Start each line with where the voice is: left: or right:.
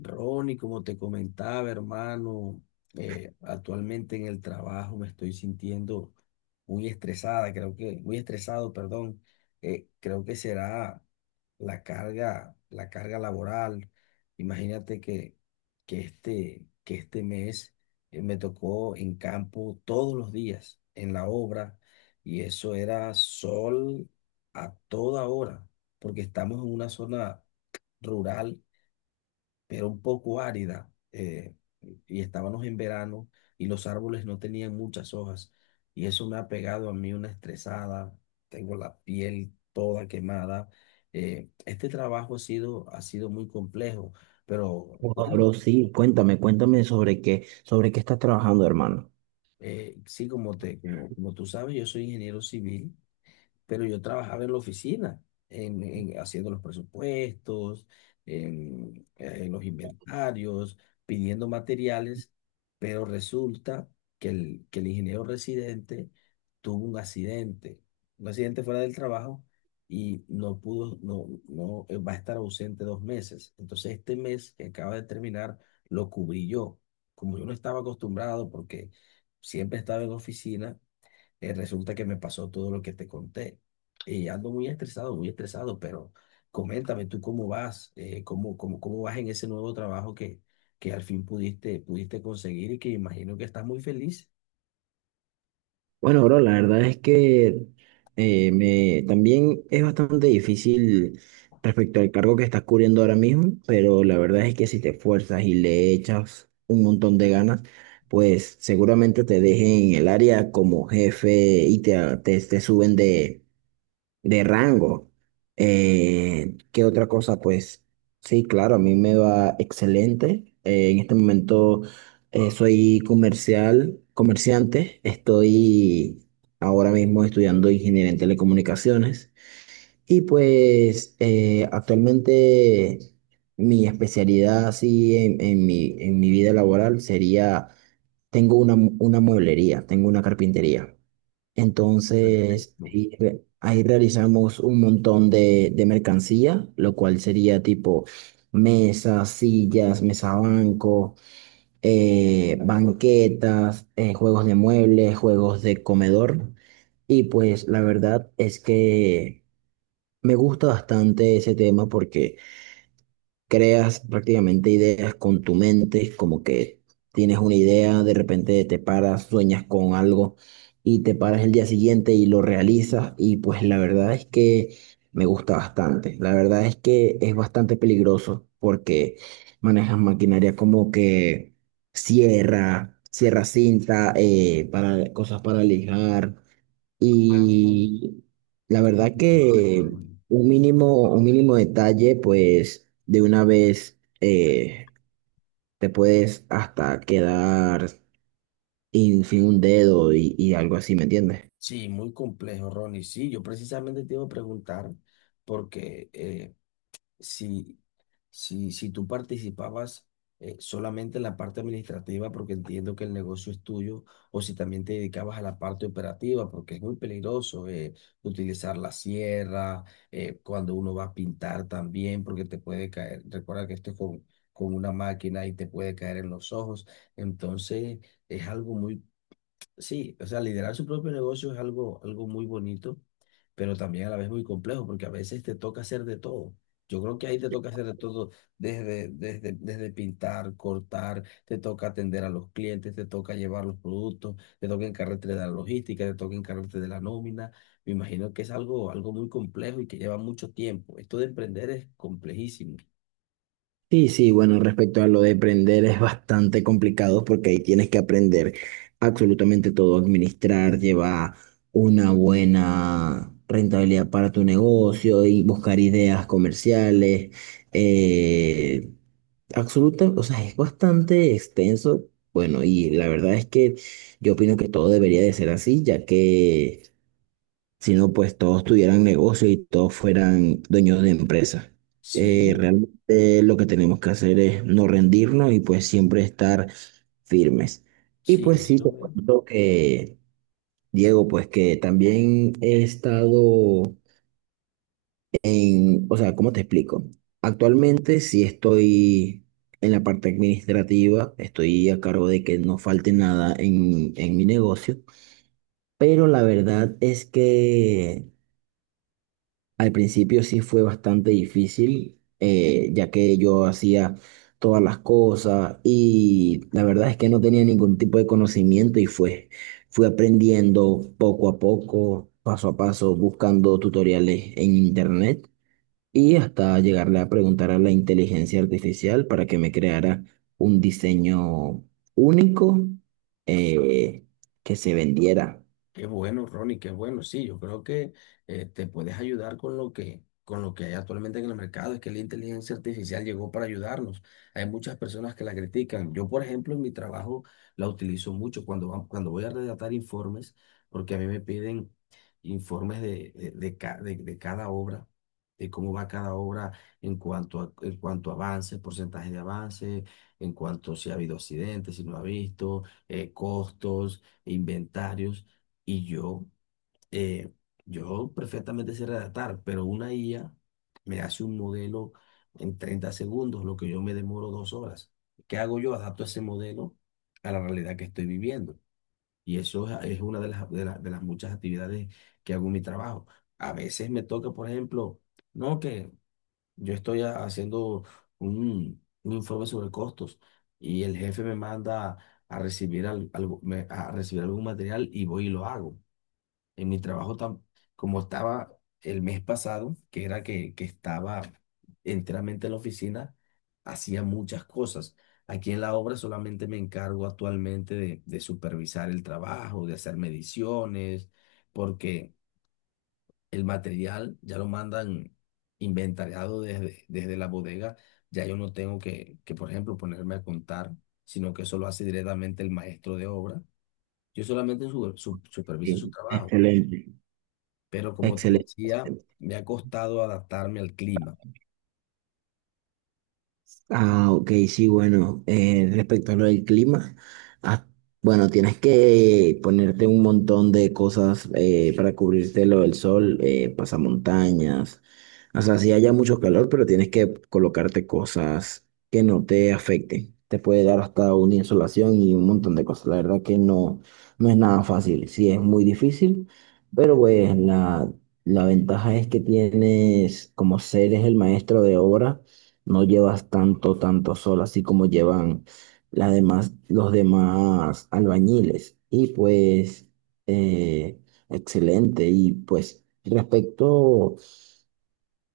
left: Ronnie, como te comentaba, hermano, actualmente en el trabajo me estoy sintiendo muy estresada, muy estresado, perdón. Creo que será la carga laboral. Imagínate que, que este mes me tocó en campo todos los días, en la obra, y eso era sol a toda hora, porque estamos en una zona rural pero un poco árida, y estábamos en verano y los árboles no tenían muchas hojas, y eso me ha pegado a mí una estresada, tengo la piel toda quemada. Este trabajo ha sido muy complejo, pero
right: Wow,
left: bueno,
right: bro, sí, cuéntame, sobre qué estás trabajando, hermano.
left: sí, como tú sabes, yo soy ingeniero civil pero yo trabajaba en la oficina, haciendo los presupuestos, en los inventarios, pidiendo materiales, pero resulta que el ingeniero residente tuvo un accidente fuera del trabajo y no pudo, no, no, va a estar ausente 2 meses. Entonces este mes que acaba de terminar lo cubrí yo, como yo no estaba acostumbrado porque siempre estaba en oficina resulta que me pasó todo lo que te conté. Y ando muy estresado, pero coméntame tú cómo vas, cómo vas en ese nuevo trabajo que al fin pudiste conseguir y que imagino que estás muy feliz.
right: Bueno, bro, la verdad es que también es bastante difícil respecto al cargo que estás cubriendo ahora mismo, pero la verdad es que si te esfuerzas y le echas un montón de ganas, pues seguramente te dejen en el área como jefe y te suben de rango. ¿Qué otra cosa? Pues sí, claro, a mí me va excelente. En este momento soy comerciante. Estoy ahora mismo estudiando ingeniería en telecomunicaciones. Y pues actualmente mi especialidad así en en mi vida laboral sería, tengo una, una mueblería, tengo una carpintería. Entonces,
left: Perfecto.
right: ahí realizamos un montón de mercancía, lo cual sería tipo mesas, sillas, mesa banco, banquetas, juegos de muebles, juegos de comedor. Y pues la verdad es que me gusta bastante ese tema porque creas prácticamente ideas con tu mente, como que tienes una idea, de repente te paras, sueñas con algo y te paras el día siguiente y lo realizas y pues la verdad es que me gusta bastante. La verdad es que es bastante peligroso porque manejas maquinaria como que sierra cinta, cosas para lijar.
left: Ah,
right: Y la
left: y
right: verdad
left: por supuesto,
right: que
left: Ronnie.
right: un mínimo detalle, pues de una vez te puedes hasta quedar sin un dedo y algo así, ¿me entiendes?
left: Sí, muy complejo, Ronnie. Sí, yo precisamente te iba a preguntar porque si, si tú participabas solamente en la parte administrativa, porque entiendo que el negocio es tuyo, o si también te dedicabas a la parte operativa, porque es muy peligroso utilizar la sierra, cuando uno va a pintar también, porque te puede caer, recuerda que esto es con una máquina y te puede caer en los ojos, entonces es algo muy. Sí, o sea, liderar su propio negocio es algo, algo muy bonito, pero también a la vez muy complejo, porque a veces te toca hacer de todo. Yo creo que ahí te toca hacer de todo, desde pintar, cortar, te toca atender a los clientes, te toca llevar los productos, te toca encargarte de la logística, te toca encargarte de la nómina. Me imagino que es algo, algo muy complejo y que lleva mucho tiempo. Esto de emprender es complejísimo.
right: Sí, sí, bueno, respecto a lo de aprender es bastante complicado porque ahí tienes que aprender absolutamente todo, administrar, llevar una buena rentabilidad para tu negocio y buscar ideas comerciales. eh, o sea, es bastante extenso. Bueno, y la verdad es que yo opino que todo debería de ser así, ya que sino pues todos tuvieran negocio y todos fueran dueños de empresas.
left: Sí,
right: Realmente lo que tenemos que hacer es no rendirnos y pues siempre estar firmes. Y
left: sí,
right: pues sí, te
left: eso.
right: cuento que, Diego, pues que también he estado en, o sea, ¿cómo te explico? Actualmente sí estoy en la parte administrativa, estoy a cargo de que no falte nada en mi negocio, pero la verdad es que al principio sí fue bastante difícil, ya que yo hacía todas las cosas y la verdad es que no tenía ningún tipo de conocimiento y fui aprendiendo poco a poco, paso a paso, buscando tutoriales en internet y hasta llegarle a preguntar a la inteligencia artificial para que me creara un diseño único, eh, que se vendiera.
left: Qué bueno, Ronnie, qué bueno. Sí, yo creo que te puedes ayudar con lo con lo que hay actualmente en el mercado. Es que la inteligencia artificial llegó para ayudarnos. Hay muchas personas que la critican. Yo, por ejemplo, en mi trabajo la utilizo mucho cuando voy a redactar informes, porque a mí me piden informes de cada obra, de cómo va cada obra en cuanto a avance, porcentaje de avance, en cuanto si ha habido accidentes, si no ha visto, costos, inventarios. Y yo, eh, yo perfectamente sé redactar, pero una IA me hace un modelo en 30 segundos, lo que yo me demoro 2 horas. ¿Qué hago yo? Adapto ese modelo a la realidad que estoy viviendo. Y eso es una de las, de las muchas actividades que hago en mi trabajo. A veces me toca, por ejemplo, no que yo estoy haciendo un informe sobre costos y el jefe me manda a recibir, a recibir algún material y voy y lo hago en mi trabajo, como estaba el mes pasado, que era que estaba enteramente en la oficina, hacía muchas cosas. Aquí en la obra solamente me encargo actualmente de supervisar el trabajo, de hacer mediciones, porque el material ya lo mandan inventariado desde la bodega. Ya yo no tengo por ejemplo, ponerme a contar, sino que eso lo hace directamente el maestro de obra. Yo solamente superviso su
right: Sí.
left: trabajo,
right: Excelente.
left: pero como te decía,
right: Excelente.
left: me ha costado adaptarme al clima.
right: Ah, ok, sí, bueno, respecto a lo del clima, ah, bueno, tienes que ponerte un montón de cosas para cubrirte lo del sol, pasamontañas, o sea, sí haya mucho calor, pero tienes que colocarte cosas que no te afecten. Te puede dar hasta una insolación y un montón de cosas. La verdad que no, no es nada fácil, sí es muy difícil, pero pues la ventaja es que tienes, como ser es el maestro de obra no llevas tanto, tanto sol, así como llevan las demás, los demás albañiles. Y pues, eh, excelente. Y pues, respecto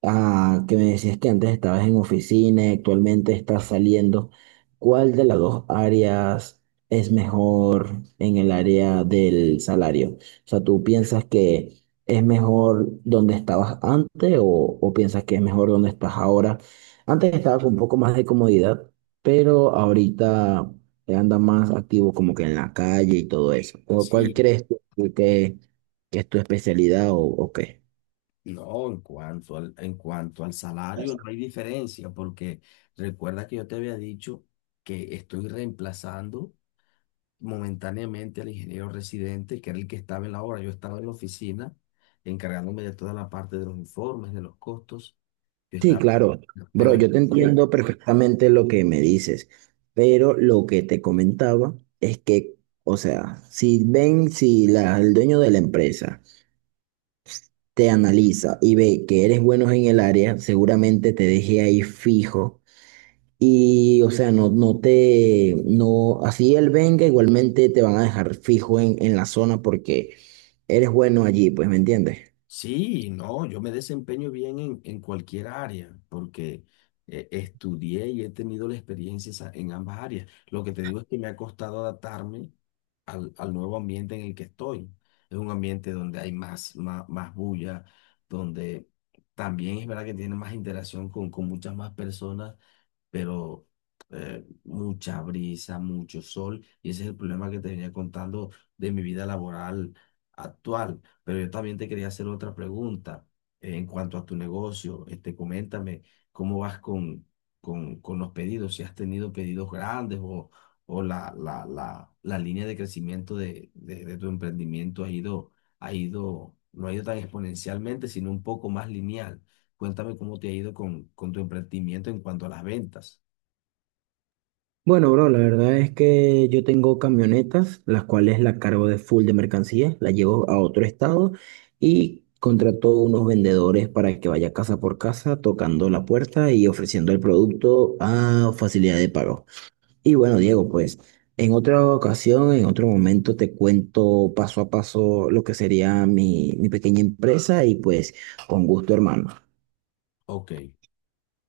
right: ah, que me decías que antes estabas en oficina y actualmente estás saliendo. ¿Cuál de las dos áreas es mejor en el área del salario? O sea, ¿tú piensas que es mejor donde estabas antes o piensas que es mejor donde estás ahora? Antes estaba con un poco más de comodidad, pero ahorita anda más activo como que en la calle y todo eso. ¿Cuál
left: Sí,
right: crees tú que, que es tu especialidad o qué?
left: no, en cuanto al salario no hay diferencia, porque recuerda que yo te había dicho que estoy reemplazando momentáneamente al ingeniero residente, que era el que estaba en la obra. Yo estaba en la oficina encargándome de toda la parte de los informes, de los costos. Yo
right: Sí,
left: estaba,
right: claro. Bro,
left: pero
right: yo
left: esto
right: te
left: fue.
right: entiendo perfectamente lo que me dices, pero lo que te comentaba es que, o sea, si ven, si el dueño de la empresa te analiza y ve que eres bueno en el área, seguramente te deje ahí fijo y, o sea, no, así él venga, igualmente te van a dejar fijo en la zona porque eres bueno allí, pues, ¿me entiendes?
left: Sí, no, yo me desempeño bien en cualquier área porque estudié y he tenido la experiencia en ambas áreas. Lo que te digo es que me ha costado adaptarme al nuevo ambiente en el que estoy. Es un ambiente donde hay más bulla, donde también es verdad que tiene más interacción con muchas más personas, pero mucha brisa, mucho sol, y ese es el problema que te venía contando de mi vida laboral actual. Pero yo también te quería hacer otra pregunta en cuanto a tu negocio. Este, coméntame cómo vas con los pedidos, si has tenido pedidos grandes o la línea de crecimiento de tu emprendimiento ha ido, no ha ido tan exponencialmente, sino un poco más lineal. Cuéntame cómo te ha ido con tu emprendimiento en cuanto a las ventas.
right: Bueno, bro, la verdad es que yo tengo camionetas, las cuales la cargo de full de mercancías, la llevo a otro estado y contrato unos vendedores para que vaya casa por casa tocando la puerta y ofreciendo el producto a facilidad de pago. Y bueno, Diego, pues en otra ocasión, en otro momento te cuento paso a paso lo que sería mi pequeña empresa y pues con gusto, hermano.
left: Ok.